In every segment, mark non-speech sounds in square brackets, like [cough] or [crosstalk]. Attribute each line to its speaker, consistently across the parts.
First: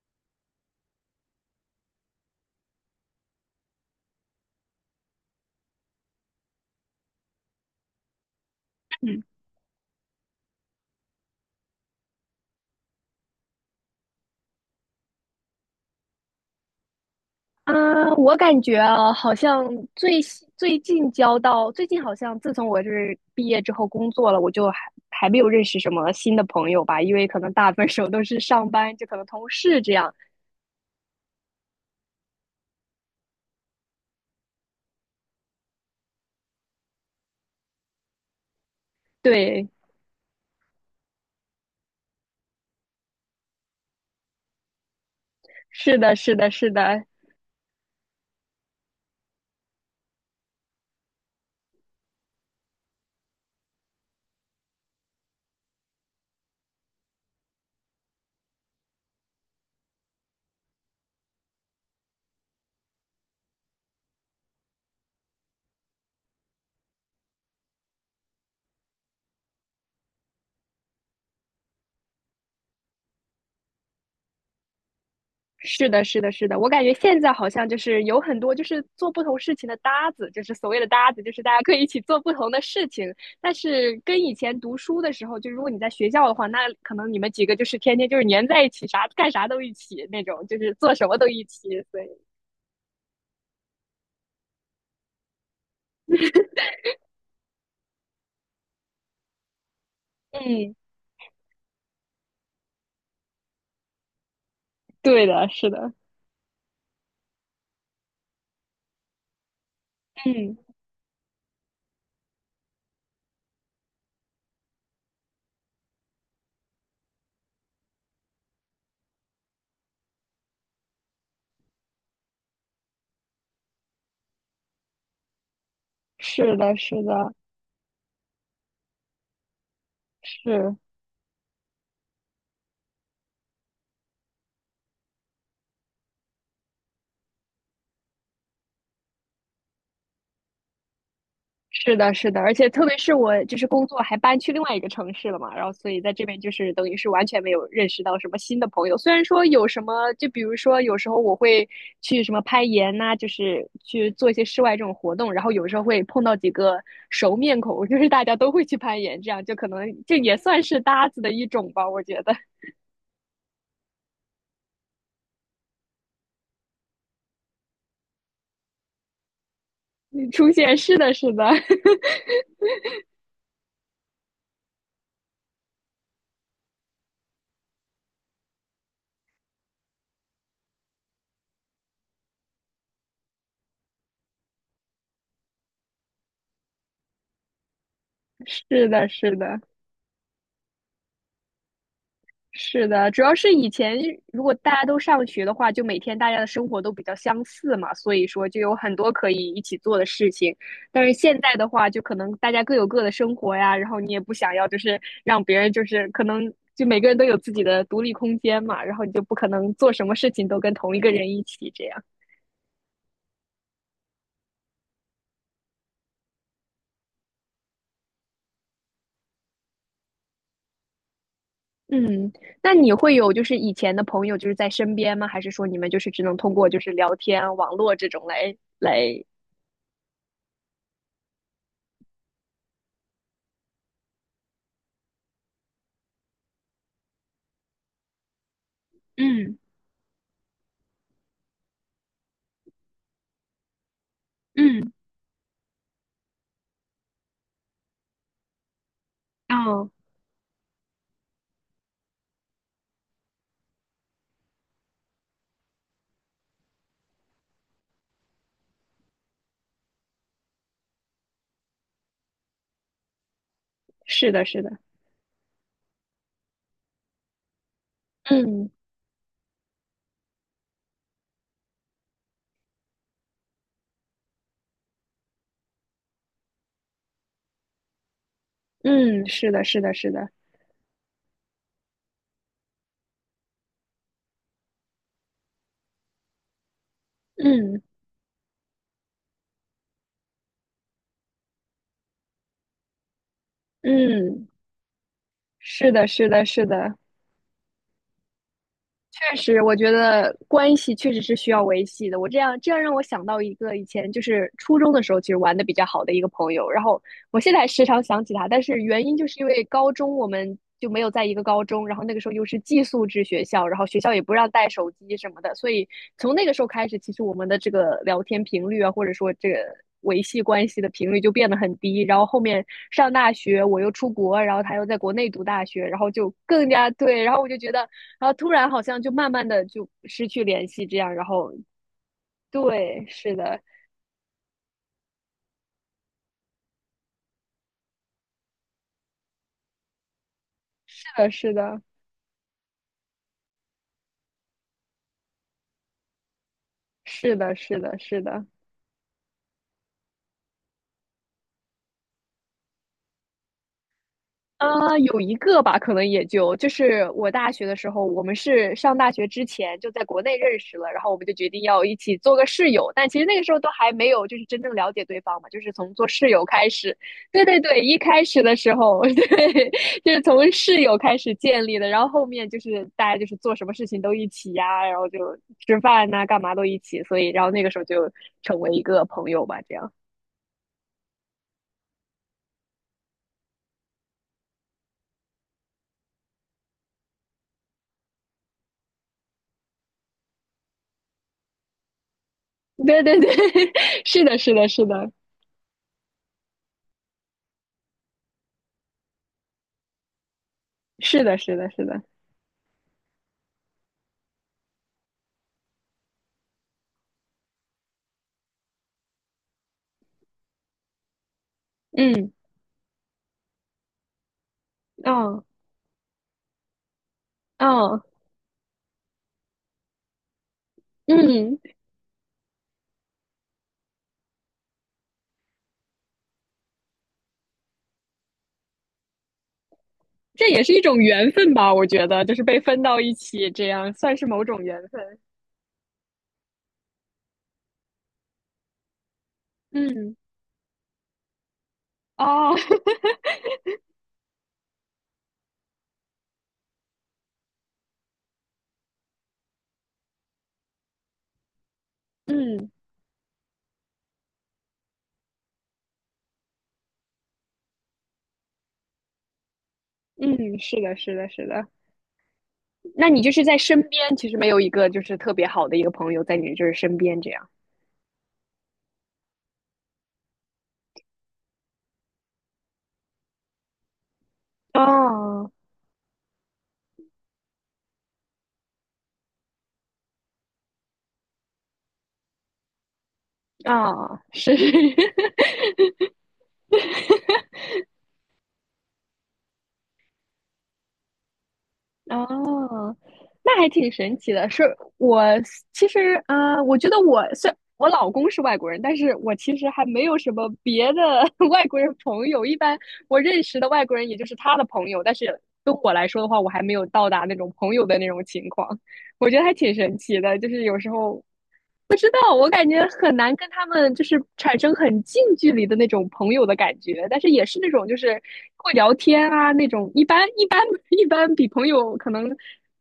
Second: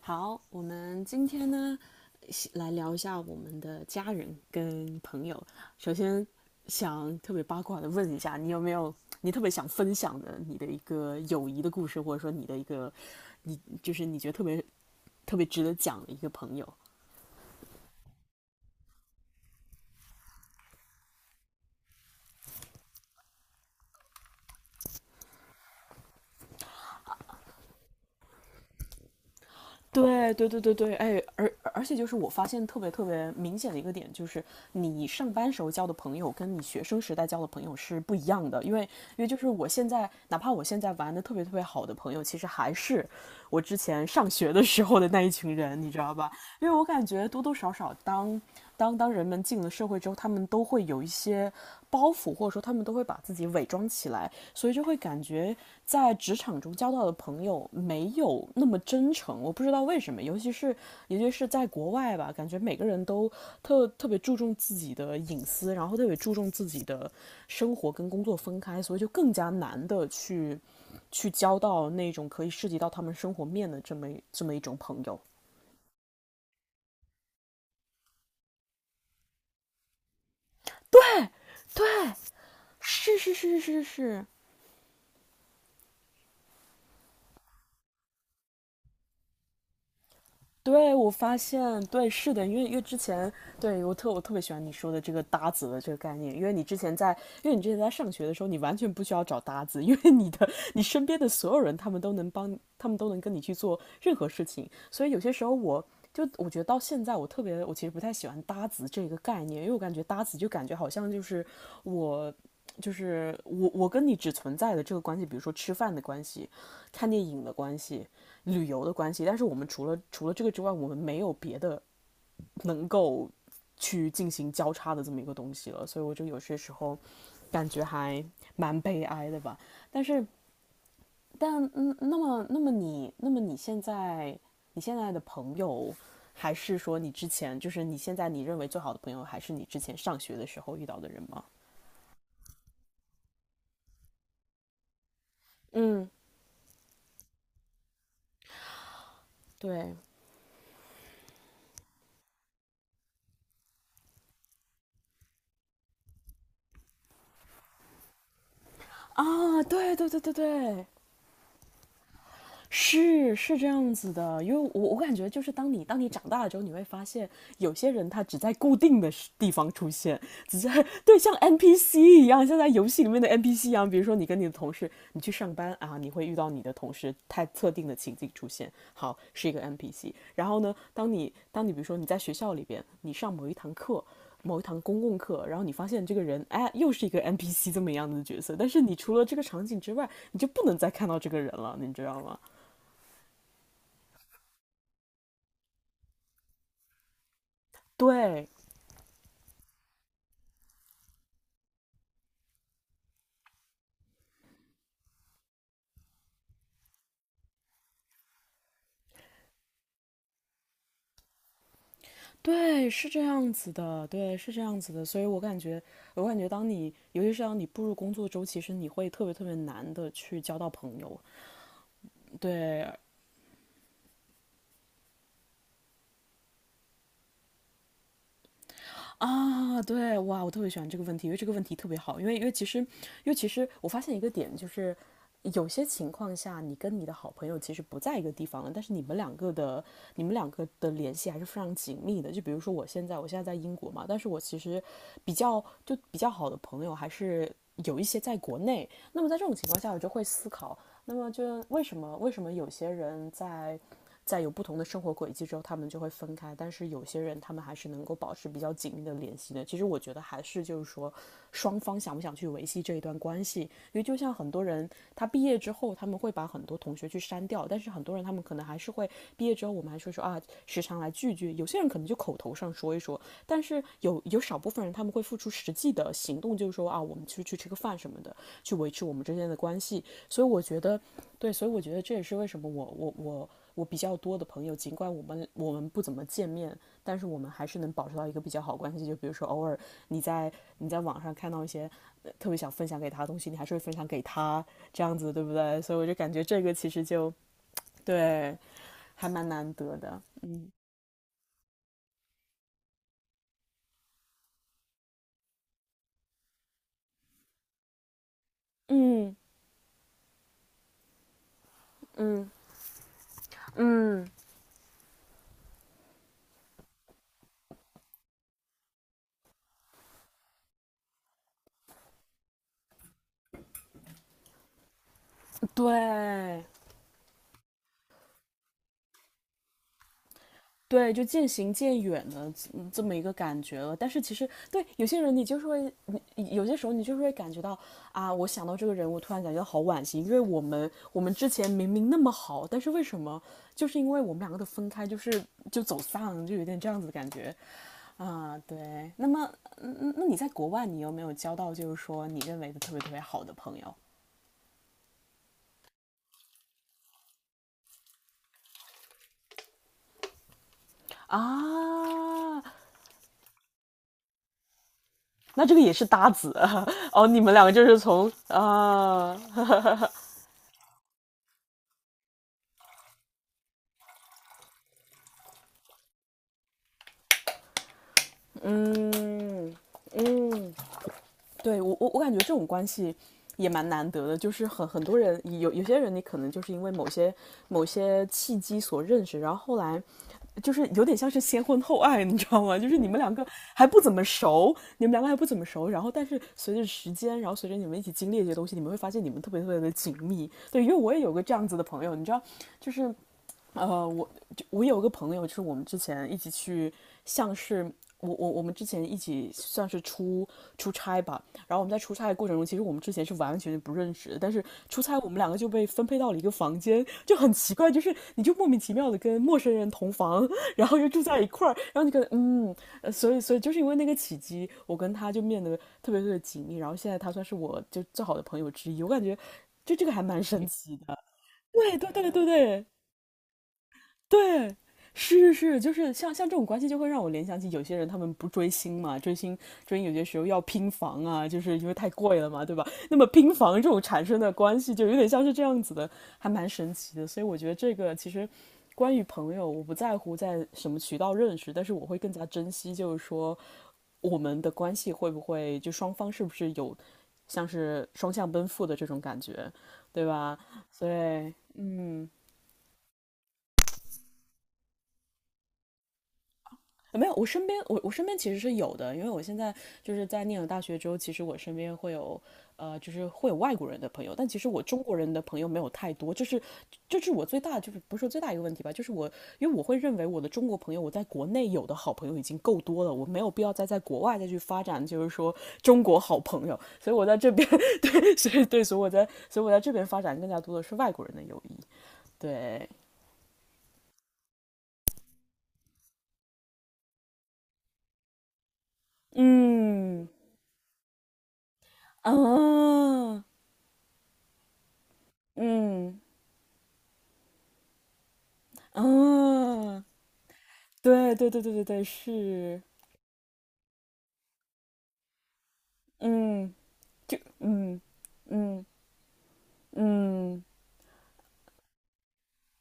Speaker 1: 好，我们今天呢来聊一下我们的家人跟朋友。首先想特别八卦的问一下，你有没有
Speaker 2: 嗯
Speaker 1: 你特别想分享的你的一个友谊的故事，或者说你的一个你就是你觉得特别特别值得讲的一个朋友？
Speaker 2: 啊，我感觉啊，好像最新最近交到最近好像自从我就是毕业之后工作了，我就还没有认识什么新的朋友吧，因为可能大部分时候都是上班，就可能同事这样。
Speaker 1: 对对对对对，哎，而且就是我发现特别特别明显的一个点，就是你上班时候交的朋友跟你学生时代交的朋友是不一样的，因为就是我
Speaker 2: 对，
Speaker 1: 现在哪怕我现在玩的特别特别好的朋友，其实还是我之前上学的时候的那一群人，你知
Speaker 2: 是
Speaker 1: 道
Speaker 2: 的，
Speaker 1: 吧？
Speaker 2: 是的，
Speaker 1: 因
Speaker 2: 是
Speaker 1: 为我感
Speaker 2: 的，
Speaker 1: 觉多多少少当人们进了社会之后，他们都会有一些包袱，或者说他们都会把自己伪装起来，所以就会感觉在职场中交到的朋友没有那么真诚。我不知道为什么，尤其是在国外吧，感觉每个人都特别注重自己的隐私，然后特别注重自己的生活跟工作分开，所以就更加难的去交到那种可以涉及到他们生活面的这么一种朋友。
Speaker 2: 是的，是的，是的，我感觉现在好像就是有很多就是做不同事情的搭子，就是所谓的搭子，就是大家可以一起做不同的事情。
Speaker 1: 是是
Speaker 2: 但
Speaker 1: 是是
Speaker 2: 是跟
Speaker 1: 是，
Speaker 2: 以前读书的时候，就如果你在学校的话，那可能你们几个就是天天就是黏在一起，啥干啥都一起那种，就是
Speaker 1: 对，
Speaker 2: 做什
Speaker 1: 我
Speaker 2: 么都
Speaker 1: 发
Speaker 2: 一起。
Speaker 1: 现，
Speaker 2: 所以，
Speaker 1: 对，是的，因为之前，我特别喜欢你说的这个搭子的这个概念，因为你之前在上学的时候，你完全不需要找搭子，因为你的
Speaker 2: 嗯，
Speaker 1: 你身边的所有人，他们都能跟你去做任何事情，所以有
Speaker 2: 对
Speaker 1: 些时
Speaker 2: 的，
Speaker 1: 候
Speaker 2: 是
Speaker 1: 我。
Speaker 2: 的，
Speaker 1: 就我觉得到现在，我特别，我其实不太喜欢搭子这个概念，因为我感觉搭子就
Speaker 2: 嗯，
Speaker 1: 感觉好像就是我，我跟你只存在的这个关系，比如说吃饭的关系、看电影的关系，旅游的关系，但是我们除了这个之外，我们没有别的能够去进行交叉的这么一个东西了，所以我就有
Speaker 2: 是
Speaker 1: 些时
Speaker 2: 的，
Speaker 1: 候
Speaker 2: 是的，
Speaker 1: 感觉还蛮悲哀的吧。但是，
Speaker 2: 是。
Speaker 1: 但嗯，那么你现在你现在的朋友，还是说你之前就是你现在你认为最好的朋友，还是你之前上学的时候遇到的人吗？
Speaker 2: 是的，是的，而且特别是我就是工作还搬去另外一个城市了嘛，然后所以
Speaker 1: 嗯，
Speaker 2: 在这边就是等于是完全没有认识到什么新的朋友。虽然说有什
Speaker 1: 对
Speaker 2: 么，就比如说有时候我会去什么攀岩呐、就是去做一些室外这种活动，然后有时候会碰到几个熟面孔，就是大家都会去攀岩，这样就
Speaker 1: 啊，
Speaker 2: 可能
Speaker 1: 对对
Speaker 2: 这
Speaker 1: 对对
Speaker 2: 也算是
Speaker 1: 对，
Speaker 2: 搭子的一种吧，我觉得。[laughs]
Speaker 1: 是是这样子的，因为我感觉就是当你长大了之后，你会发现有些人他只在固定的地方出现，
Speaker 2: 你出
Speaker 1: 只
Speaker 2: 现，
Speaker 1: 在
Speaker 2: 是的，
Speaker 1: 对像
Speaker 2: 是的，[laughs]
Speaker 1: NPC 一样，像在游戏里面的 NPC 一样。比如说你跟你的同事，你去上班啊，你会遇到你的同事，他特定的情景出现，好是一个 NPC。然后呢，当你比如说你在学校里边，你上某一堂课。某一堂公共课，然后你发现这个人，哎，又是一个 NPC 这么样的角色，但是
Speaker 2: 是
Speaker 1: 你
Speaker 2: 的，
Speaker 1: 除了这
Speaker 2: 是
Speaker 1: 个
Speaker 2: 的。
Speaker 1: 场景之外，你就不能再看到这个人了，你知道吗？
Speaker 2: 是的，主要是以前如果大家都上学的话，就每天大家的生活都比较相似嘛，所以
Speaker 1: 对，
Speaker 2: 说就有很多可以一起做的事情。但是现在的话，就可能大家各有各的生活呀，然后你也不想要就是让别人就是可能就每个人都有自己的独立空间嘛，然后你就不可能做什么事情都跟同一个人一起这样。
Speaker 1: 对，是这样子的，对，是这样子的。所以我感觉,当你，尤其是当你步入工作周，其实你会特别特别难的去交到朋友。
Speaker 2: 嗯，那
Speaker 1: 对，
Speaker 2: 你会有就是以前的朋友就是在身边吗？还是说你们就是只能通过就是聊天啊、网络这种来？
Speaker 1: 对，哇，我特别喜欢这个问题，因为这个问题特别好，因为其实我发现一个点就是。有些情况下，你跟你的好朋友其实不在一个地方了，但是
Speaker 2: 嗯
Speaker 1: 你们两个的联系还是非常紧密的。就比如说我现在在英国嘛，但是我其实
Speaker 2: 嗯，
Speaker 1: 就比较好的朋友还是有一些在国内。那么在这种情况
Speaker 2: 哦，
Speaker 1: 下，我就会思考，那么就为什么有些人在有不同的生活轨迹之后，他们就会分开。但是有些人，他们还是能够保持比较紧密的联系的。其实我觉得还是就是说，双方想不想去维系这一段关系。因为就
Speaker 2: 是
Speaker 1: 像
Speaker 2: 的，
Speaker 1: 很
Speaker 2: 是
Speaker 1: 多
Speaker 2: 的。
Speaker 1: 人，他毕业之后，他们会把很多同学去删掉，但是很多人他们可能
Speaker 2: 嗯
Speaker 1: 还是会毕业之后，我们还是会说啊，时常来聚聚。有些人可能就口头上说一说，但是有少部分人他们会付出实际的行动，就是说啊，我们去吃个饭什么的，去维持我们
Speaker 2: 嗯，
Speaker 1: 之间
Speaker 2: 是
Speaker 1: 的
Speaker 2: 的，
Speaker 1: 关
Speaker 2: 是的，
Speaker 1: 系。
Speaker 2: 是的，
Speaker 1: 所以我觉得对，所以我觉得这也是为什么我比较多的朋友，尽管我们不怎么见面，但是我们还是
Speaker 2: 嗯
Speaker 1: 能保持到一个比较好关系。就比如说，偶尔你在你在网上看到特别想分享给他的东西，你还是会分享给
Speaker 2: 嗯，
Speaker 1: 他，这样子对不对？
Speaker 2: 是
Speaker 1: 所以我
Speaker 2: 的，
Speaker 1: 就
Speaker 2: 是
Speaker 1: 感觉
Speaker 2: 的，
Speaker 1: 这
Speaker 2: 是
Speaker 1: 个其
Speaker 2: 的，
Speaker 1: 实就对，还
Speaker 2: 确
Speaker 1: 蛮
Speaker 2: 实，
Speaker 1: 难
Speaker 2: 我觉
Speaker 1: 得的。
Speaker 2: 得关系确实是需要维系的。我这样让我想到一个以前就是初中的时候，其实玩的比较好的一个朋友，然后我现在还时常想起他，但是原因就是
Speaker 1: 嗯
Speaker 2: 因为高中我们就没有在一个高中，然后那个时候又
Speaker 1: 嗯
Speaker 2: 是寄宿制学校，然后学校也
Speaker 1: 嗯，
Speaker 2: 不让带手机什么的，所以从那个时候开始，其实我们的这个聊天频率啊，或者说这个维系关系的频率就变得很低。然后后面上大学，我又出国，然后他又在国内读大学，然后就
Speaker 1: 对
Speaker 2: 更加对，然后我就觉得。然后突然好像就慢慢的就失去联系，这
Speaker 1: 对，
Speaker 2: 样，
Speaker 1: 就
Speaker 2: 然
Speaker 1: 渐
Speaker 2: 后
Speaker 1: 行渐远的这
Speaker 2: 对，
Speaker 1: 么一个
Speaker 2: 是
Speaker 1: 感
Speaker 2: 的，
Speaker 1: 觉了。但是其实对有些人，你就是会，你有些时候你就是会感觉到啊，我想到这个人，我突然感觉到好惋惜，因为我们之
Speaker 2: 是
Speaker 1: 前
Speaker 2: 的，
Speaker 1: 明明那么好，但是为什么就是因为我们两个的分开，就走散，就有点这样子的感
Speaker 2: 是
Speaker 1: 觉
Speaker 2: 的，是的，是的，是的，
Speaker 1: 啊。对，那么那你在国外，你有没有交到就是说你认为的特别特别好的朋友
Speaker 2: 啊，有一个吧，可能也就就是我大学的时候，我们是上大学之前就在国内认识了，然后我们就决定要一起做个
Speaker 1: 啊？
Speaker 2: 室友，但其实那个时候都还没有就是真正了解对方嘛，就
Speaker 1: 那
Speaker 2: 是
Speaker 1: 这个也
Speaker 2: 从
Speaker 1: 是
Speaker 2: 做
Speaker 1: 搭
Speaker 2: 室友
Speaker 1: 子
Speaker 2: 开始，
Speaker 1: [laughs] 哦，你
Speaker 2: 对
Speaker 1: 们
Speaker 2: 对
Speaker 1: 两个
Speaker 2: 对，
Speaker 1: 就是
Speaker 2: 一开
Speaker 1: 从
Speaker 2: 始的时候，[laughs]
Speaker 1: 啊
Speaker 2: 对，就是从室友开始建立的，然后后面就是大家就是做什么事情都一起呀，然后就吃饭呐、干嘛都一起，所以然后那个时候就成为一个朋友吧，
Speaker 1: 嗯
Speaker 2: 这样，
Speaker 1: 嗯，对我感觉这种关系也蛮难得的，就是很多人有些人你可能就是因为某些契机所认识，然后后来就是有点像是先婚后爱，你知道吗？
Speaker 2: 对对对，[laughs] 是的，是的，是
Speaker 1: 你
Speaker 2: 的，
Speaker 1: 们两个还不怎么熟，然后但是随着时间，然后随着你们一起经历这些东西，你们会发现你们特别特别的紧密。对，因为我也
Speaker 2: 是
Speaker 1: 有
Speaker 2: 的，
Speaker 1: 个这
Speaker 2: 是
Speaker 1: 样
Speaker 2: 的，
Speaker 1: 子的
Speaker 2: 是的，
Speaker 1: 朋友，你知道，就是呃，我就我有个朋友，就是我们之前一起去，像是我我们之前一起算是出差吧。然后我们在出差
Speaker 2: 嗯。
Speaker 1: 的过程中，其实我们之前是完完全全不认识的，但是出差我们
Speaker 2: 嗯
Speaker 1: 两个就被分配到了一个房间，就很奇怪，就
Speaker 2: 嗯
Speaker 1: 是你就莫名其妙的跟陌生人同房，然后又住在一
Speaker 2: 嗯，
Speaker 1: 块儿，然后你可能所以所以就是因为那个契机，我跟他就变得特别特别紧密。然后现在他算是我就最好的朋友之一，我感觉就这个还蛮
Speaker 2: 这也
Speaker 1: 神
Speaker 2: 是一
Speaker 1: 奇
Speaker 2: 种
Speaker 1: 的。
Speaker 2: 缘分吧？我
Speaker 1: 对
Speaker 2: 觉
Speaker 1: 对
Speaker 2: 得，
Speaker 1: 对
Speaker 2: 就是
Speaker 1: 对
Speaker 2: 被分
Speaker 1: 对。
Speaker 2: 到一起，这样算是某种
Speaker 1: 对，
Speaker 2: 缘分。
Speaker 1: 是是是，就是像这种关系，就会让我联想起有些人他们不追星嘛，追星有
Speaker 2: 嗯，
Speaker 1: 些时候要拼房啊，就是因为太贵了
Speaker 2: 哦，
Speaker 1: 嘛，对吧？那么拼房这种产生的关系，就有点像是这样子的，还蛮神奇的。所以我觉得这个其实。关于朋友，我不在乎在什么渠道认识，但是我会
Speaker 2: [laughs]
Speaker 1: 更加
Speaker 2: 嗯
Speaker 1: 珍惜，就是说我们的关系会不会双方是不是有像是双向奔赴的这种感觉，对吧？
Speaker 2: 嗯，是的，
Speaker 1: 所
Speaker 2: 是的，是
Speaker 1: 以，
Speaker 2: 的。
Speaker 1: 嗯。
Speaker 2: 那你就是在身边，其实没有一个就是特别好的一个朋友在你就是身边
Speaker 1: 没
Speaker 2: 这
Speaker 1: 有，我
Speaker 2: 样。
Speaker 1: 身边我我身边其实是有的。因为我现在就是在念了大学之后，其实我身边会有就是会有外国人的朋友，但其实我中国人的
Speaker 2: 哦
Speaker 1: 朋友没有太多。就是这是我最大，就是不是说最大一个问题吧。就是因为我会认为我的中国朋友，我在国内有的好朋友已经够多了，我没有必要再在国
Speaker 2: 哦，
Speaker 1: 外再
Speaker 2: 是，
Speaker 1: 去发展，就是说
Speaker 2: [laughs]
Speaker 1: 中国好朋友，所以我在这边 [laughs] 对，所以对，所以我在这边发展更加多的是外国人的友谊。对，
Speaker 2: 哦，那还挺神奇的。是我其实，我觉得我老公是外国人，但是我其实还没有
Speaker 1: 嗯
Speaker 2: 什么别的 [laughs] 外国人朋
Speaker 1: 啊，
Speaker 2: 友。一般我认识的外国人也就是他的朋友，但是对我来
Speaker 1: 嗯。
Speaker 2: 说的话，我还没有到达那种朋友的那种情况。我觉得还挺神
Speaker 1: 嗯，
Speaker 2: 奇的，就是有时候
Speaker 1: 对对对对对
Speaker 2: 不
Speaker 1: 对，
Speaker 2: 知道，我感
Speaker 1: 是，
Speaker 2: 觉很难跟他们就是产生很近距离的那种朋友的
Speaker 1: 嗯，
Speaker 2: 感觉，但是
Speaker 1: 就
Speaker 2: 也是那种就
Speaker 1: 嗯
Speaker 2: 是会
Speaker 1: 嗯
Speaker 2: 聊天啊那种，一般一般
Speaker 1: 嗯，
Speaker 2: 一般比朋友可能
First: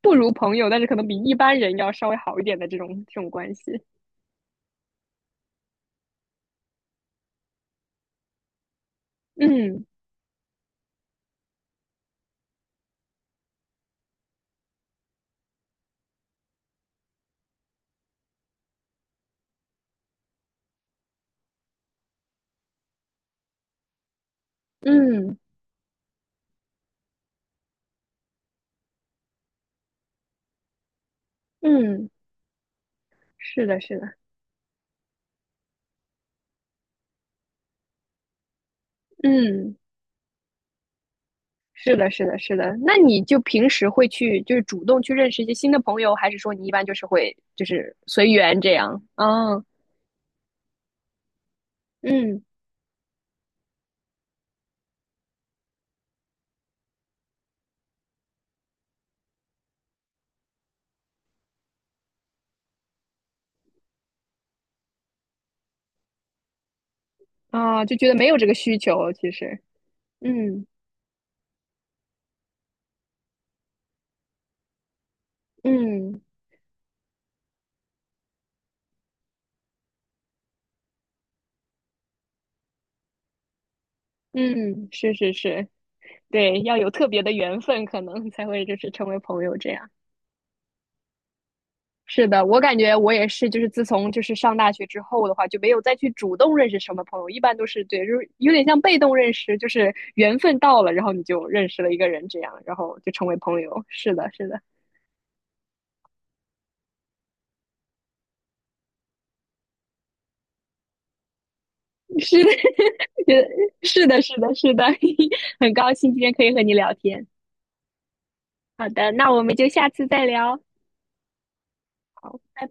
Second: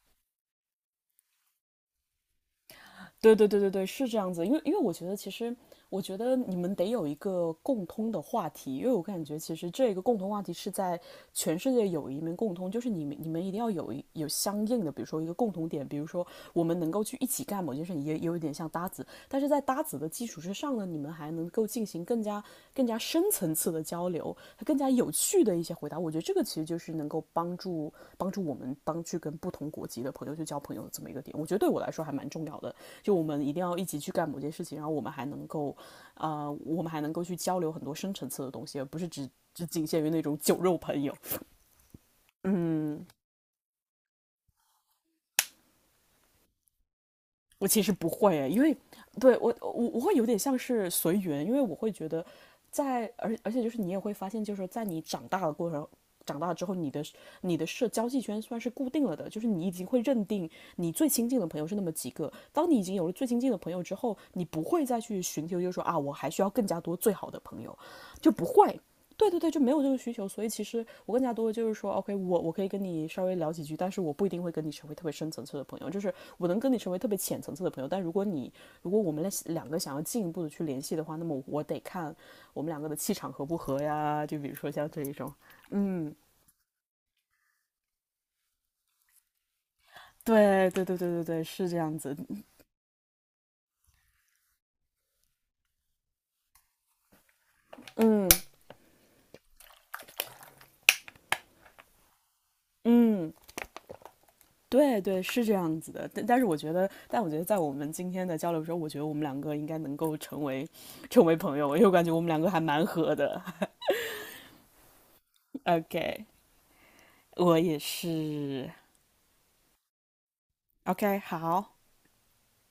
Speaker 2: 不如朋友，但是可能比一般人要稍微好一点的这种这种
Speaker 1: 对对
Speaker 2: 关
Speaker 1: 对对
Speaker 2: 系。
Speaker 1: 对，是这样子。因为我觉得其实，我觉得你们得有一个共通的话题。因为我感觉其实
Speaker 2: 嗯
Speaker 1: 这个共同话题是在全世界有一面共通，就是你们一定要有相应的，比如说一个共同点。比如说我们能够去一起干某件事情，也有一点像搭子，但是在搭子的基础之上呢，你们还能够进行更加深层次的交流，更加有
Speaker 2: 嗯
Speaker 1: 趣的一些回答。我觉得这个其实就是能够帮助我们当去跟不同国籍的朋友去交朋友的这么一个点，我觉得对我来说
Speaker 2: 嗯，
Speaker 1: 还蛮重要的。就我们一定
Speaker 2: 是
Speaker 1: 要
Speaker 2: 的，
Speaker 1: 一起
Speaker 2: 是
Speaker 1: 去
Speaker 2: 的，
Speaker 1: 干某件事情，然后我们还能够，我们还能够去交流很多深层次的东西，而不是只
Speaker 2: 嗯，
Speaker 1: 仅限于那种酒肉朋友。
Speaker 2: 是的，是的，是的。那
Speaker 1: 嗯，
Speaker 2: 你就平时会去就是主动去认识一些新的朋友，还是说你一般就是会就
Speaker 1: 我其实
Speaker 2: 是
Speaker 1: 不
Speaker 2: 随
Speaker 1: 会，因
Speaker 2: 缘这
Speaker 1: 为
Speaker 2: 样？
Speaker 1: 对我
Speaker 2: 啊，
Speaker 1: 我我会有点像是随缘，因为我会觉得
Speaker 2: 嗯
Speaker 1: 在，而且就是你也会发现，就是说在你长大的过程。长大之后，你的社交际圈算是固定了的，就是你已经会认定你最亲近的朋友是那么几个。当你已经有了最亲近的朋友之后，你不会再去寻求。就是说啊，我还需要更加多最好的朋友，
Speaker 2: 啊，就觉得没
Speaker 1: 就
Speaker 2: 有
Speaker 1: 不
Speaker 2: 这个需
Speaker 1: 会。
Speaker 2: 求，
Speaker 1: 对
Speaker 2: 其
Speaker 1: 对对，就
Speaker 2: 实。
Speaker 1: 没有这个需求。所以其
Speaker 2: 嗯
Speaker 1: 实我更加多的就是说，OK，我可以跟你稍微聊几句，但是我不一定会跟你成为特别深层次的朋友，就是
Speaker 2: 嗯
Speaker 1: 我能跟你成为特别浅层次的朋友。但如果我们两个想要进一步的去联系的话，那么我得看我们两个的气场合不合呀，就比如说
Speaker 2: 嗯，
Speaker 1: 像这一
Speaker 2: 是
Speaker 1: 种。
Speaker 2: 是是，
Speaker 1: 嗯，
Speaker 2: 对，要有特别的缘分，可能才会就是成为朋友这样。
Speaker 1: 对对对对对对，是这样子。
Speaker 2: 是的，我感觉我也是，就是自从就是上大学之后的话，就没有再去主动认识什么朋友，一般都是对，就
Speaker 1: 嗯
Speaker 2: 是有点像被动认识，就是缘分到了，然后你就认识了一个人这样，然后就成
Speaker 1: 嗯。
Speaker 2: 为朋友。是的，是的，
Speaker 1: 对对，是这样子的，但是我觉得，但我觉得在我们今天的交流中，我觉得我们两个应该能够成为朋友，因为我感觉我们两
Speaker 2: 是
Speaker 1: 个
Speaker 2: 的，
Speaker 1: 还蛮合
Speaker 2: [laughs]
Speaker 1: 的。
Speaker 2: 也
Speaker 1: [laughs]
Speaker 2: 是的，是的，是的，[laughs] 很高兴今
Speaker 1: OK，
Speaker 2: 天可以和你聊天。
Speaker 1: 我也是。
Speaker 2: 好的，那我们就下次再聊。
Speaker 1: OK，好。
Speaker 2: 好，拜拜。